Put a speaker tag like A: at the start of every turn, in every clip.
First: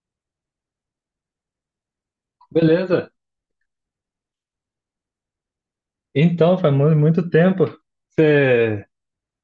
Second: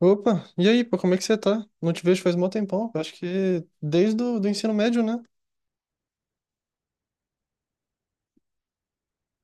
A: Opa, e aí, pô, como é que você tá? Não te vejo faz mó tempão. Eu acho
B: Beleza.
A: que desde o do ensino médio, né?
B: Então, faz muito tempo. Você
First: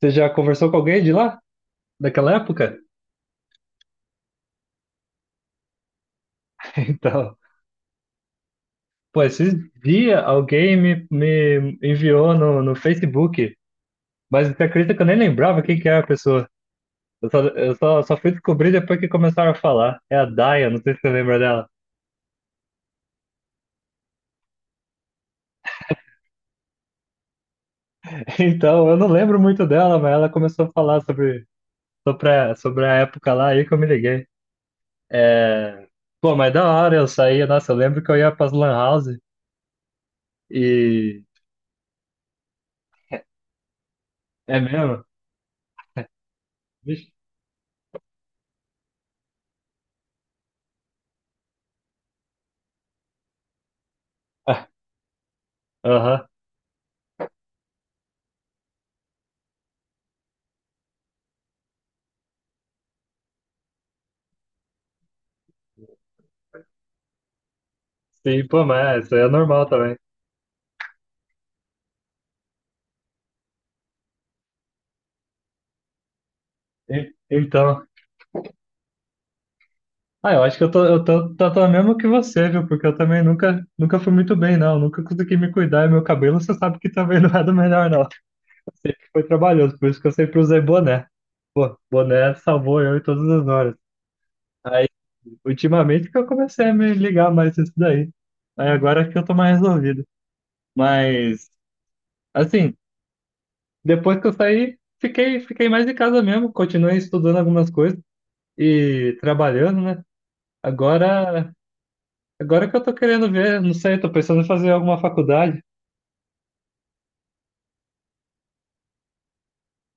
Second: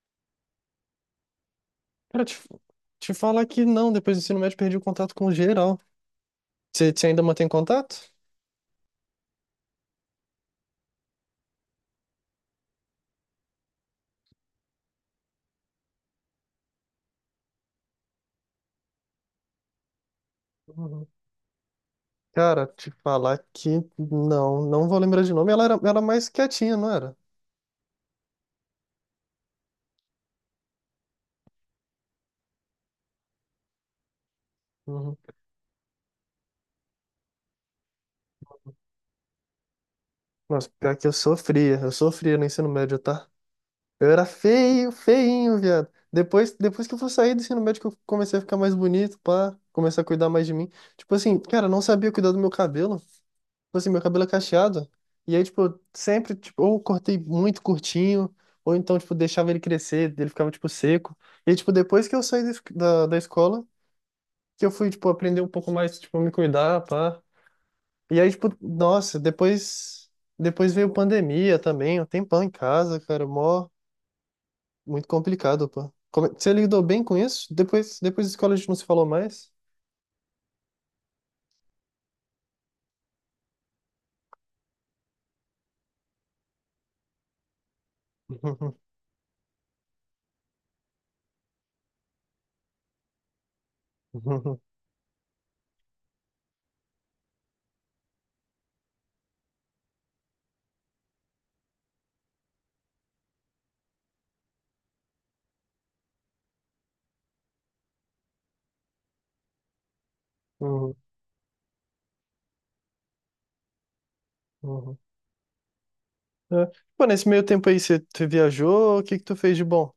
B: você já conversou com alguém de lá?
A: Cara,
B: Daquela
A: te,
B: época?
A: te falar que não, depois do ensino médio perdi o contato com geral. Você ainda
B: Então,
A: mantém contato?
B: pô, esses dias alguém me enviou no Facebook, mas você acredita que eu nem lembrava quem que era a pessoa? Eu só fui descobrir depois que começaram a falar. É a Daya, não sei se
A: Uhum.
B: você lembra dela.
A: Cara, te falar que não, não vou lembrar de nome. Ela era mais quietinha, não era?
B: Então, eu não lembro muito dela, mas ela começou a falar sobre a época lá, aí que eu me liguei.
A: Uhum.
B: É. Pô, mas da hora eu saía, nossa, eu lembro que eu ia pras lan house
A: Nossa, pior que eu
B: e.
A: sofria, eu sofria no ensino médio, tá? Eu era
B: É
A: feio,
B: mesmo?
A: feinho, viado. Depois que eu fui
B: Vixe.
A: sair do ensino médio, que eu comecei a ficar mais bonito, pá, comecei a cuidar mais de mim. Tipo assim, cara, eu não sabia cuidar do meu cabelo. Tipo assim, meu cabelo é
B: Ah.
A: cacheado. E aí, tipo, eu
B: Aham.
A: sempre, tipo, ou cortei muito curtinho, ou então, tipo, deixava ele crescer, ele ficava, tipo, seco. E tipo, depois que eu saí da, es- da da escola, que eu fui, tipo, aprender um pouco mais, tipo, me cuidar, pá. E aí,
B: Sim,
A: tipo,
B: pô, mas isso
A: nossa,
B: aí é normal também.
A: depois, depois veio pandemia também, um tempão em casa, cara, mó. Muito complicado, pô. Você lidou bem com isso?
B: Então,
A: Depois, depois da escola a gente não se falou mais?
B: ah, eu acho que eu tô mesmo que você, viu? Porque eu também nunca fui muito bem, não. Nunca consegui me cuidar e meu cabelo, você sabe que também não é do melhor, não.
A: Uhum,
B: Foi trabalhoso, por isso que eu sempre usei boné. Boné salvou eu em todas as horas.
A: uhum,
B: Aí, ultimamente que eu comecei a me ligar mais nisso daí. Aí agora que eu tô mais resolvido. Mas, assim, depois que eu saí, fiquei mais em casa mesmo. Continuei estudando algumas coisas e trabalhando, né?
A: uhum.
B: Agora, agora que eu tô querendo ver, não sei, tô pensando em fazer
A: Uhum.
B: alguma faculdade.
A: É. Pô, nesse meio tempo aí, você viajou? O que que tu fez de bom?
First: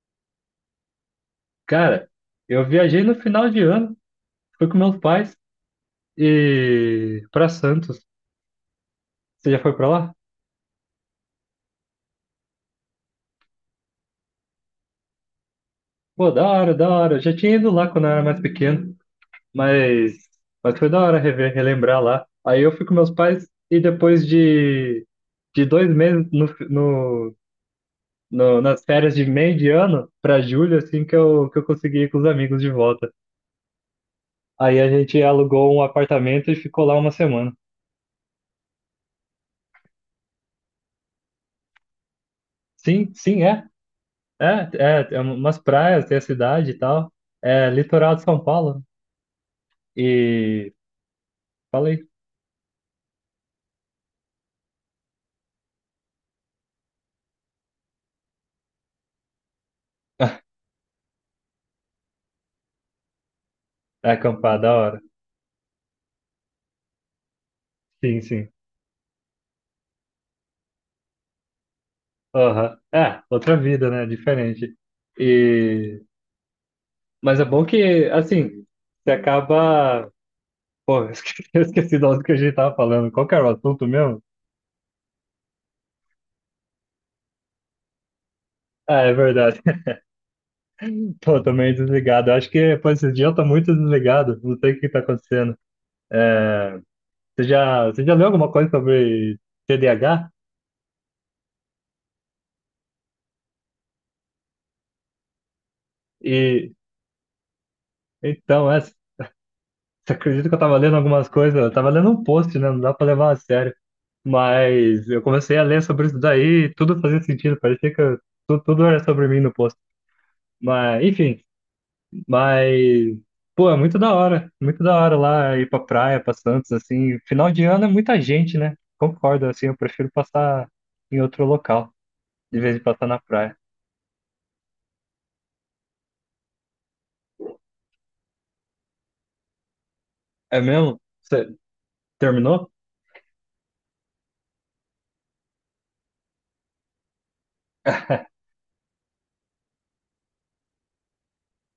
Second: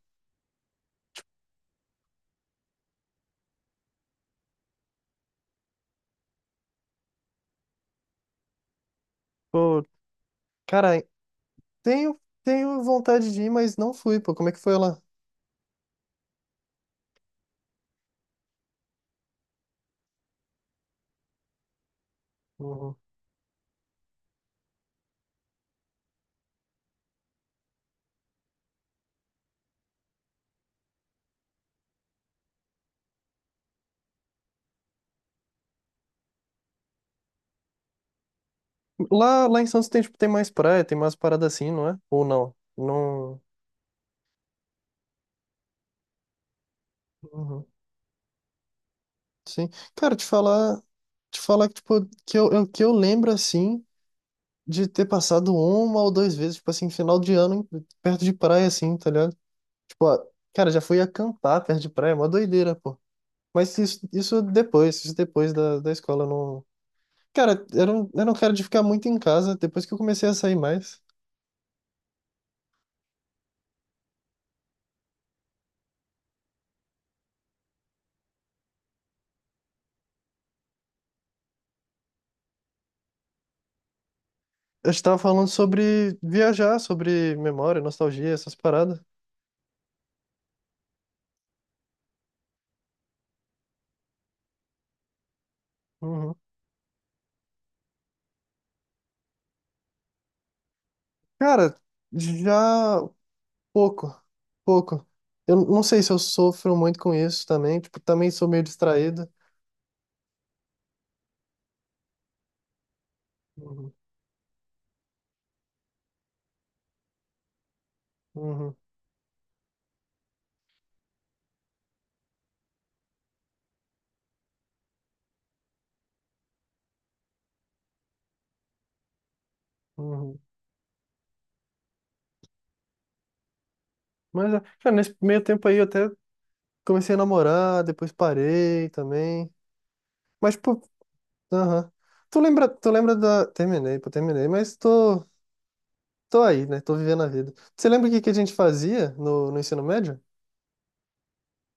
B: Cara, eu viajei no final de ano, fui com meus pais e para Santos. Você já foi
A: Pô,
B: para lá?
A: cara, tenho vontade de ir, mas não fui, pô. Como é que foi lá?
B: Pô, da hora, da hora. Eu já tinha ido lá quando eu era mais pequeno, mas mas foi da hora rever, relembrar lá. Aí eu fui com
A: Uhum.
B: meus pais e depois de dois meses nas férias de meio de ano para julho, assim que eu consegui ir com os amigos de volta. Aí a gente alugou um apartamento e ficou lá uma semana.
A: Lá em Santos tem, tipo, tem mais praia, tem mais parada assim, não é? Ou não?
B: Sim,
A: Não.
B: sim, é. É, é umas praias, tem a cidade e tal.
A: Uhum.
B: É litoral de São Paulo.
A: Sim. Cara,
B: E
A: te falar que, tipo,
B: falei.
A: que eu lembro assim de ter passado uma ou duas vezes, tipo assim, final de ano, em- perto de praia, assim, tá ligado? Tipo, ah, cara, já fui acampar perto de praia, é mó doideira, pô. Mas isso,
B: É
A: isso
B: acampar, da hora.
A: depois, isso depois da, da escola, eu não. Cara, eu não,
B: Sim,
A: eu não
B: sim.
A: quero de ficar muito em casa, depois que eu comecei a sair mais.
B: Aham. É, outra vida, né? Diferente. E. Mas é bom que, assim, você acaba. Pô, eu esqueci do que a gente tava falando. Qual que era o assunto mesmo?
A: Eu estava falando sobre viajar, sobre memória, nostalgia, essas paradas.
B: Ah, é verdade. Tô também desligado. Eu acho que, pô, esse dia eu tô muito desligado. Não sei o que tá acontecendo.
A: Uhum.
B: É. Você já leu alguma coisa sobre TDAH?
A: Cara, já pouco, pouco. Eu não sei se eu
B: E
A: sofro muito com isso também, tipo, também sou meio
B: então, você
A: distraído.
B: acredita que eu tava lendo algumas coisas? Eu tava lendo um post, né? Não dá pra levar a sério.
A: Uhum,
B: Mas eu comecei a ler sobre isso daí e tudo fazia sentido. Parecia que
A: uhum.
B: tudo era sobre mim no post. Mas, enfim, mas. Pô, é muito da hora. Muito da hora lá ir pra praia, pra Santos, assim. Final de ano é muita gente, né? Concordo, assim, eu prefiro
A: Uhum.
B: passar em outro local, em vez de passar na praia.
A: Mas, é, cara, nesse meio tempo aí eu até comecei a namorar, depois parei também. Mas,
B: É
A: pô,
B: mesmo? Você
A: aham.
B: terminou?
A: Tu lembra da. Terminei, pô, terminei, mas tô aí, né? Tô vivendo a vida. Você lembra o que que a gente fazia no ensino médio?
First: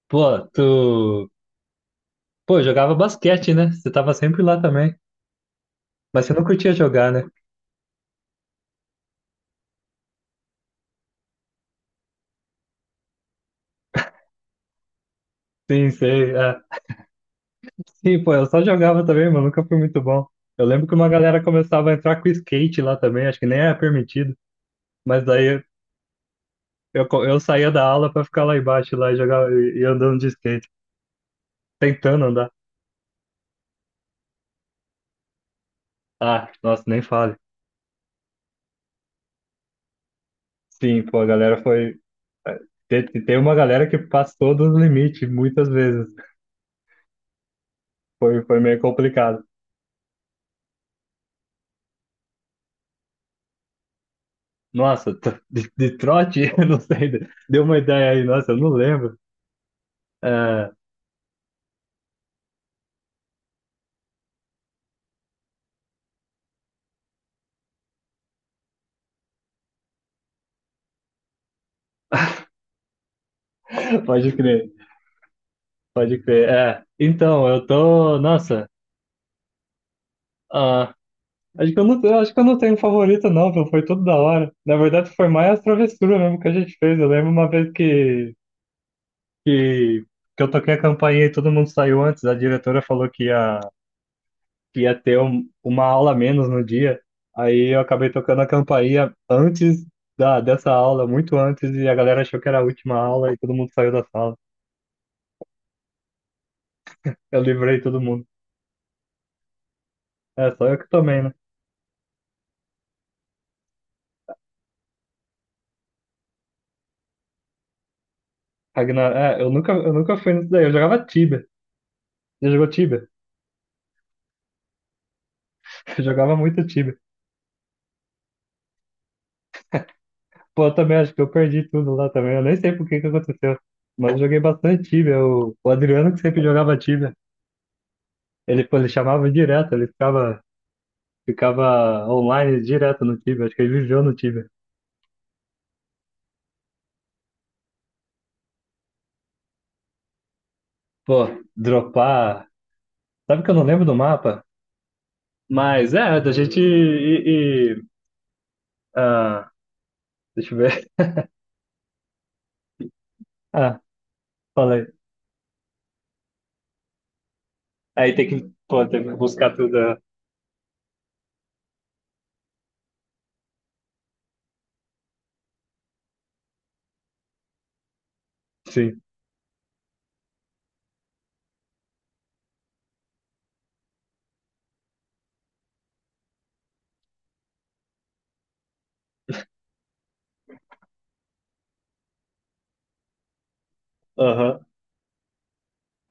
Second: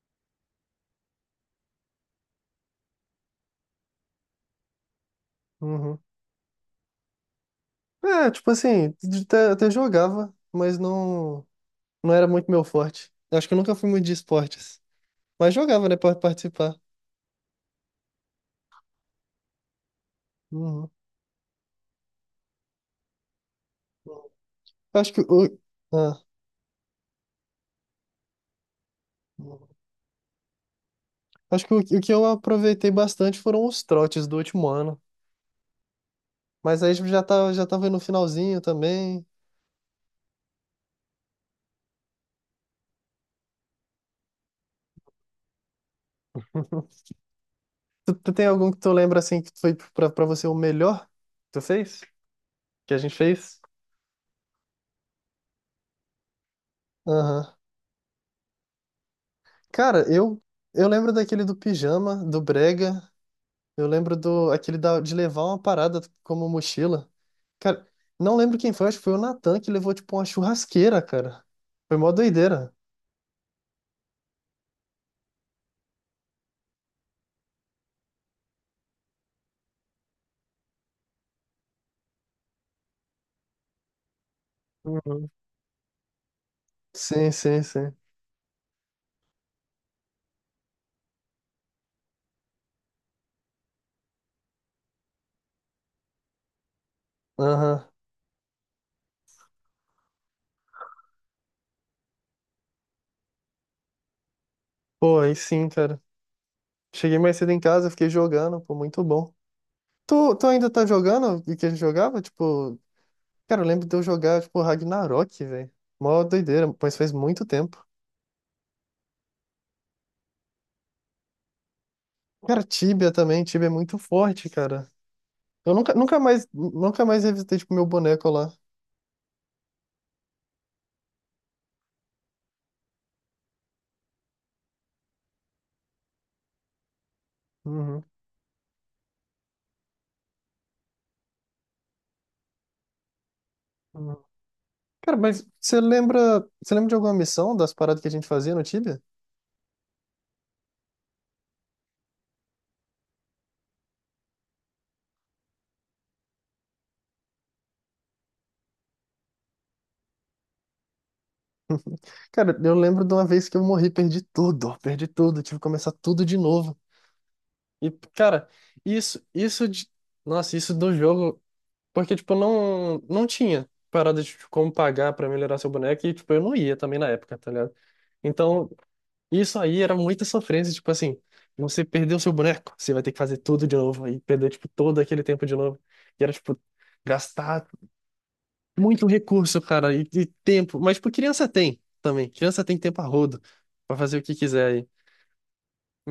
B: Pô, tu. Pô, jogava basquete, né? Você tava sempre lá também.
A: Uhum.
B: Mas você não curtia jogar, né?
A: É, tipo assim, de- até, até jogava, mas não era muito meu forte. Eu acho que eu nunca fui muito de esportes. Mas jogava,
B: Sim,
A: né, pra
B: sei. É.
A: participar.
B: Sim, pô, eu só jogava também, mas nunca fui muito bom. Eu lembro
A: Uhum.
B: que uma galera começava a entrar com skate lá também, acho que nem era permitido.
A: Acho que
B: Mas
A: o.
B: daí
A: ah.
B: eu saía da aula pra ficar lá embaixo lá e jogar e andando de skate,
A: Acho que o que eu
B: tentando andar.
A: aproveitei bastante foram os trotes do último ano.
B: Ah,
A: Mas
B: nossa,
A: aí
B: nem
A: já
B: fale.
A: tá, já tava no finalzinho também.
B: Sim, pô, a galera foi. Tem uma galera que passou dos limites muitas vezes.
A: Tu
B: Foi,
A: tem
B: foi
A: algum que
B: meio
A: tu lembra assim
B: complicado.
A: que foi pra você o melhor que tu fez? Que a gente fez?
B: Nossa, tro- de trote? Eu não sei.
A: Aham.
B: Deu uma ideia aí, nossa, eu não lembro.
A: Cara, eu,
B: É,
A: eu lembro daquele do pijama, do brega. Eu lembro do aquele da, de levar uma parada como mochila. Cara, não lembro quem foi, acho que foi o Natan que levou tipo uma churrasqueira, cara. Foi mó doideira.
B: pode crer, pode crer. É, então, eu tô. Nossa, ah, acho que eu não, eu acho que eu não tenho um favorito, não, viu? Foi tudo da hora. Na verdade, foi
A: Uhum.
B: mais a travessura mesmo que a gente fez. Eu lembro
A: Sim,
B: uma
A: sim,
B: vez
A: sim.
B: que, que eu toquei a campainha e todo mundo saiu antes. A diretora falou que ia. Que ia ter uma aula a menos no dia. Aí eu
A: Aham.
B: acabei tocando a campainha antes da, dessa aula, muito antes, e a galera achou que era a última aula e todo mundo saiu da sala.
A: Pô, aí sim, cara. Cheguei mais
B: Eu
A: cedo em
B: livrei
A: casa,
B: todo
A: fiquei
B: mundo.
A: jogando, pô, muito bom. Tu
B: É, só
A: ainda
B: eu
A: tá
B: que tomei, né?
A: jogando o que a gente jogava? Tipo, cara, eu lembro de eu jogar, tipo, Ragnarok, velho. Mó doideira, mas faz muito tempo.
B: Ragnar, é, eu nunca fui nisso daí. Eu jogava Tibia. Você
A: Cara,
B: jogou Tibia?
A: Tibia também, Tibia é muito forte, cara. Eu nunca,
B: Eu
A: nunca
B: jogava
A: mais,
B: muito Tibia.
A: nunca mais revisitei, tipo, meu boneco lá.
B: Pô, eu também acho que eu perdi tudo lá também. Eu nem sei por que que aconteceu. Mas eu joguei bastante Tibia. O Adriano que sempre jogava Tibia.
A: Uhum.
B: Ele, pô, ele chamava direto, ele ficava online direto no Tibia. Acho que ele viveu no
A: Uhum.
B: Tibia.
A: Cara, mas você lembra de alguma missão das paradas que a gente fazia no Tibia?
B: Pô, dropar. Sabe que eu não lembro do mapa? Mas é, da gente ah, deixa eu ver.
A: Cara, eu lembro de uma vez que eu
B: Ah,
A: morri,
B: falei.
A: perdi tudo, tive que começar tudo de novo. E,
B: Aí tem
A: cara,
B: que, pô, tem que
A: isso,
B: buscar
A: isso
B: tudo.
A: de...
B: É.
A: Nossa, isso do jogo. Porque, tipo, não tinha parada de tipo, como pagar pra melhorar seu boneco e, tipo, eu não ia também na época, tá ligado? Então,
B: Sim.
A: isso aí era muita sofrência, tipo assim, você perdeu seu boneco, você vai ter que fazer tudo de novo e perder, tipo, todo aquele tempo de novo. E era, tipo, gastar muito recurso, cara, e tempo. Mas, tipo, criança tem também. Criança tem tempo a rodo pra fazer o que
B: Aham.
A: quiser aí.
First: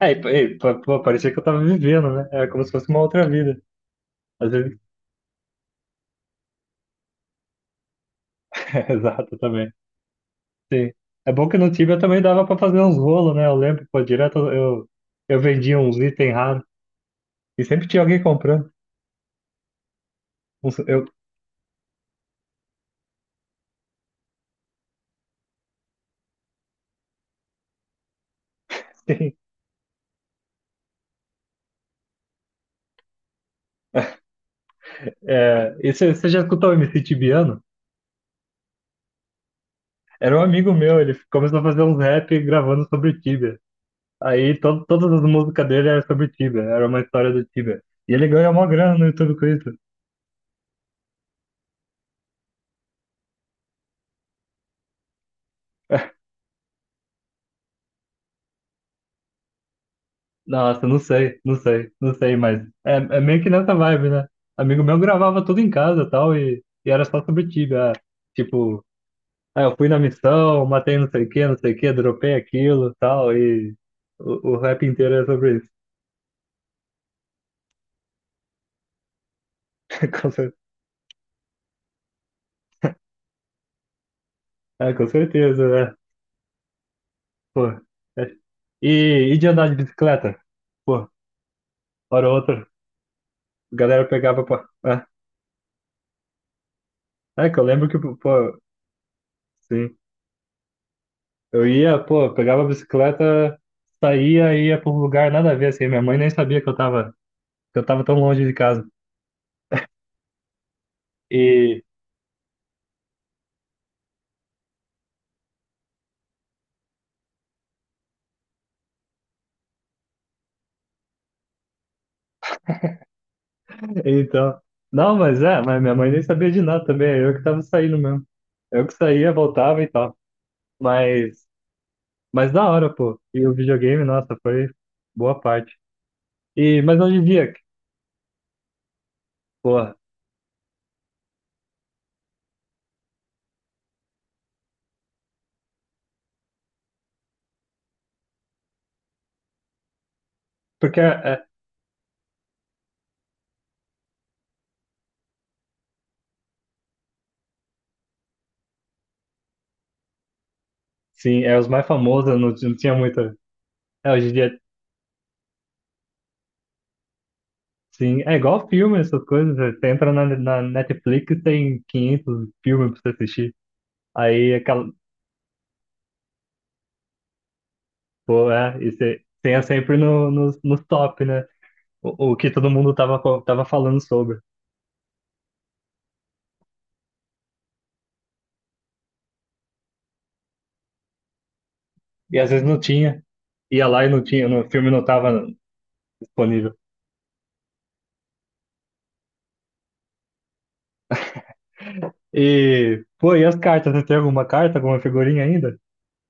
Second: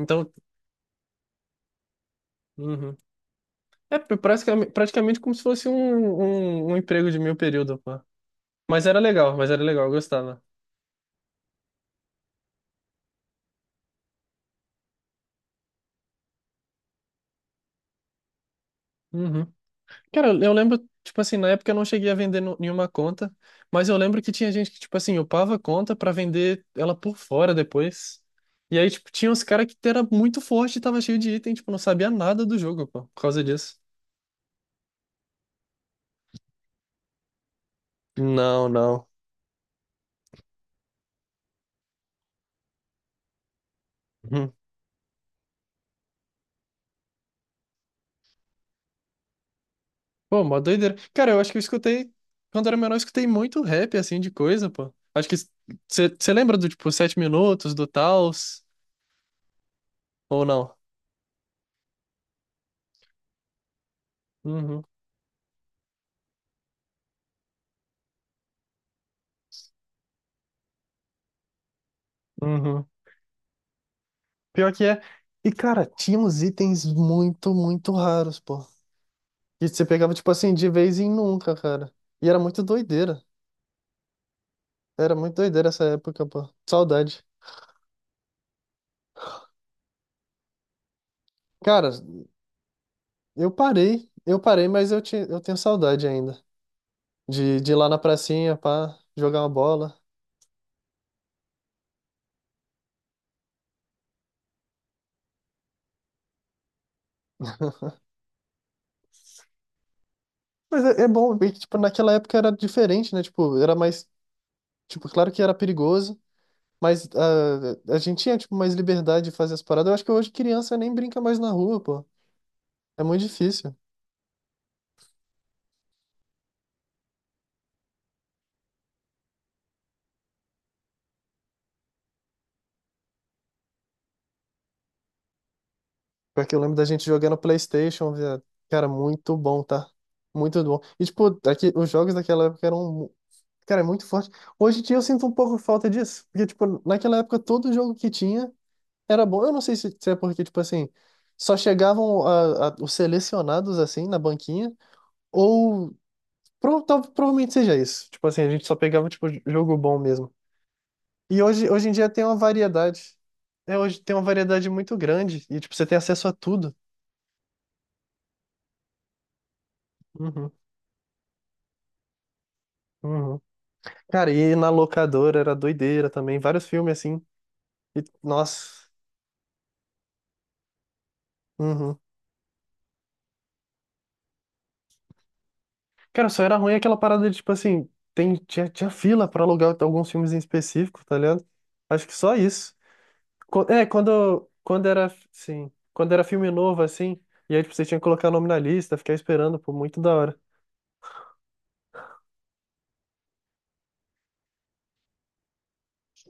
B: Aí, p- aí, pô, pô, parecia que eu tava vivendo, né? É como se fosse
A: uhum.
B: uma outra vida.
A: É
B: Às
A: praticamente,
B: vezes.
A: praticamente como se fosse um, um emprego de meio período, pô.
B: Exato,
A: Mas era
B: também.
A: legal, eu gostava.
B: Sim. É bom que no Tibia também dava pra fazer uns rolos, né? Eu lembro, pô, direto eu vendia uns itens raros. E sempre tinha alguém comprando.
A: Uhum. Cara, eu lembro,
B: Eu.
A: tipo assim, na época eu não cheguei a vender nenhuma conta, mas eu lembro que tinha gente que, tipo assim, upava a conta pra vender ela por fora depois. E aí, tipo, tinha
B: Sim.
A: uns caras que era muito forte e tava cheio de item, tipo, não sabia nada do jogo, pô, por causa disso.
B: É, e você já escutou o MC Tibiano?
A: Não, não.
B: Era um amigo meu, ele começou a fazer uns rap gravando sobre Tibia.
A: Uhum.
B: Aí to todas as músicas dele eram sobre Tibia, era uma história do Tibia. E ele ganhou uma grana no YouTube com isso.
A: Pô, mó doideira. Cara, eu acho que eu escutei, quando era menor, eu escutei muito rap, assim, de coisa, pô. Acho que você lembra do, tipo, Sete Minutos, do Taos, ou não?
B: Nossa, não sei, não sei, não sei, mas é, é meio que nessa vibe, né?
A: Uhum.
B: Amigo meu gravava tudo em casa e tal, e era só sobre Tibia. Ah, tipo, ah, eu fui na missão, matei não sei o que, não sei o que, dropei
A: Uhum.
B: aquilo e tal, e o
A: Pior que
B: rap
A: é.
B: inteiro é
A: E,
B: sobre isso.
A: cara, tinha uns itens muito, muito raros, pô. E você pegava, tipo
B: Com
A: assim,
B: cer-
A: de vez em nunca, cara. E era muito doideira.
B: É, com
A: Era muito doideira
B: certeza,
A: essa
B: né?
A: época, pô. Saudade.
B: Pô. É. E de andar de bicicleta? Pô,
A: Cara,
B: hora ou outra,
A: eu
B: a galera
A: parei. Eu
B: pegava, pô.
A: parei, mas eu,
B: É,
A: te, eu tenho saudade ainda.
B: é que eu
A: De ir lá
B: lembro
A: na
B: que,
A: pracinha,
B: pô,
A: pá, jogar uma bola.
B: sim. Eu ia, pô, pegava a bicicleta, saía, ia pra um lugar nada a ver, assim. Minha mãe nem sabia que eu tava tão longe de casa.
A: Mas é, é bom ver que, tipo,
B: E,
A: naquela época era diferente, né? Tipo, era mais... Tipo, claro que era perigoso, mas ah, a gente tinha, tipo, mais liberdade de fazer as paradas. Eu acho que hoje criança nem brinca mais na rua, pô. É muito difícil.
B: então. Não, mas minha mãe nem sabia de nada também. É, eu que tava saindo mesmo. Eu que saía, voltava e tal. Mas, mas da hora, pô. E o videogame, nossa, foi boa parte.
A: Pior que eu lembro
B: E,
A: da
B: mas
A: gente
B: hoje em
A: jogando
B: dia,
A: PlayStation, viado. Cara, muito bom, tá?
B: pô,
A: Muito bom. E, tipo, daqui, os jogos daquela época eram, cara, muito forte. Hoje em dia eu sinto um pouco falta disso. Porque, tipo, naquela época todo jogo que tinha era bom. Eu não sei se, se é porque, tipo assim,
B: porque é.
A: só chegavam os selecionados, assim, na banquinha. Ou provavelmente seja isso. Tipo assim, a gente só pegava, tipo, jogo bom mesmo. E
B: Sim, é os
A: hoje,
B: mais
A: hoje em dia tem
B: famosos,
A: uma
B: não, não tinha
A: variedade.
B: muita.
A: É, hoje
B: É,
A: tem uma
B: hoje em dia,
A: variedade muito grande. E, tipo, você tem acesso a tudo.
B: sim, é igual filme, essas coisas. Você entra na,
A: Uhum.
B: na Netflix, tem 500 filmes pra você
A: Uhum.
B: assistir.
A: Cara,
B: Aí,
A: e na
B: aquela,
A: locadora era doideira também, vários filmes assim. E,
B: pô, é,
A: nossa.
B: e você tem sempre no top, né?
A: Uhum.
B: O que todo mundo tava, tava falando sobre.
A: Cara, só era ruim aquela parada de, tipo assim, tem, tinha fila pra alugar alguns filmes em específico, tá ligado? Acho que só
B: E às vezes
A: isso.
B: não tinha.
A: Co- É,
B: Ia lá e não tinha,
A: quando,
B: no
A: quando
B: filme não
A: era,
B: tava
A: sim, quando era filme
B: disponível.
A: novo, assim, e aí, tipo, você tinha que colocar nome na lista, ficar esperando, pô, muito da hora.
B: E, pô, e as cartas? Você tem alguma carta, alguma figurinha ainda?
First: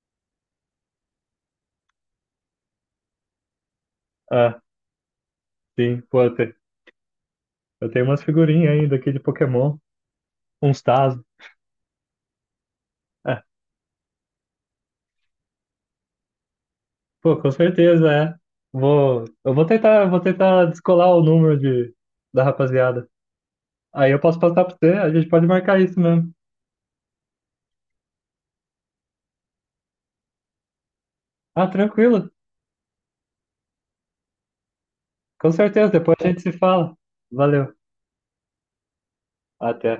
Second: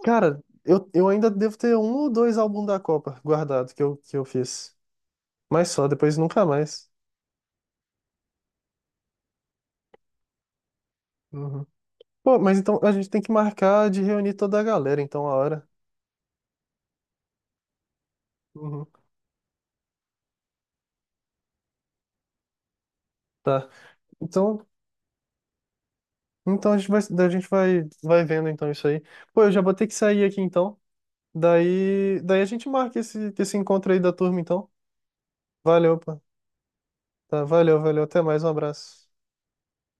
A: Cara, eu ainda devo ter um ou dois álbuns da Copa guardado que eu
B: Ah,
A: fiz. Mas só,
B: sim,
A: depois
B: pô, eu
A: nunca
B: te-
A: mais.
B: eu tenho umas figurinhas ainda aqui de Pokémon, uns Tazos.
A: Uhum. Pô, mas então a gente tem que marcar de reunir toda a galera, então, a hora.
B: Pô, com certeza, é.
A: Uhum.
B: Eu vou tentar descolar o número da rapaziada.
A: Tá.
B: Aí eu posso passar
A: Então,
B: pra você, a gente pode marcar isso mesmo.
A: então a gente vai, vai vendo então isso aí. Pô, eu já vou ter que sair aqui então.
B: Ah,
A: Daí,
B: tranquilo.
A: daí a gente marca esse encontro aí da turma então.
B: Com certeza,
A: Valeu,
B: depois
A: pô.
B: a gente se fala.
A: Tá,
B: Valeu.
A: valeu, valeu. Até mais, um abraço.
B: Até.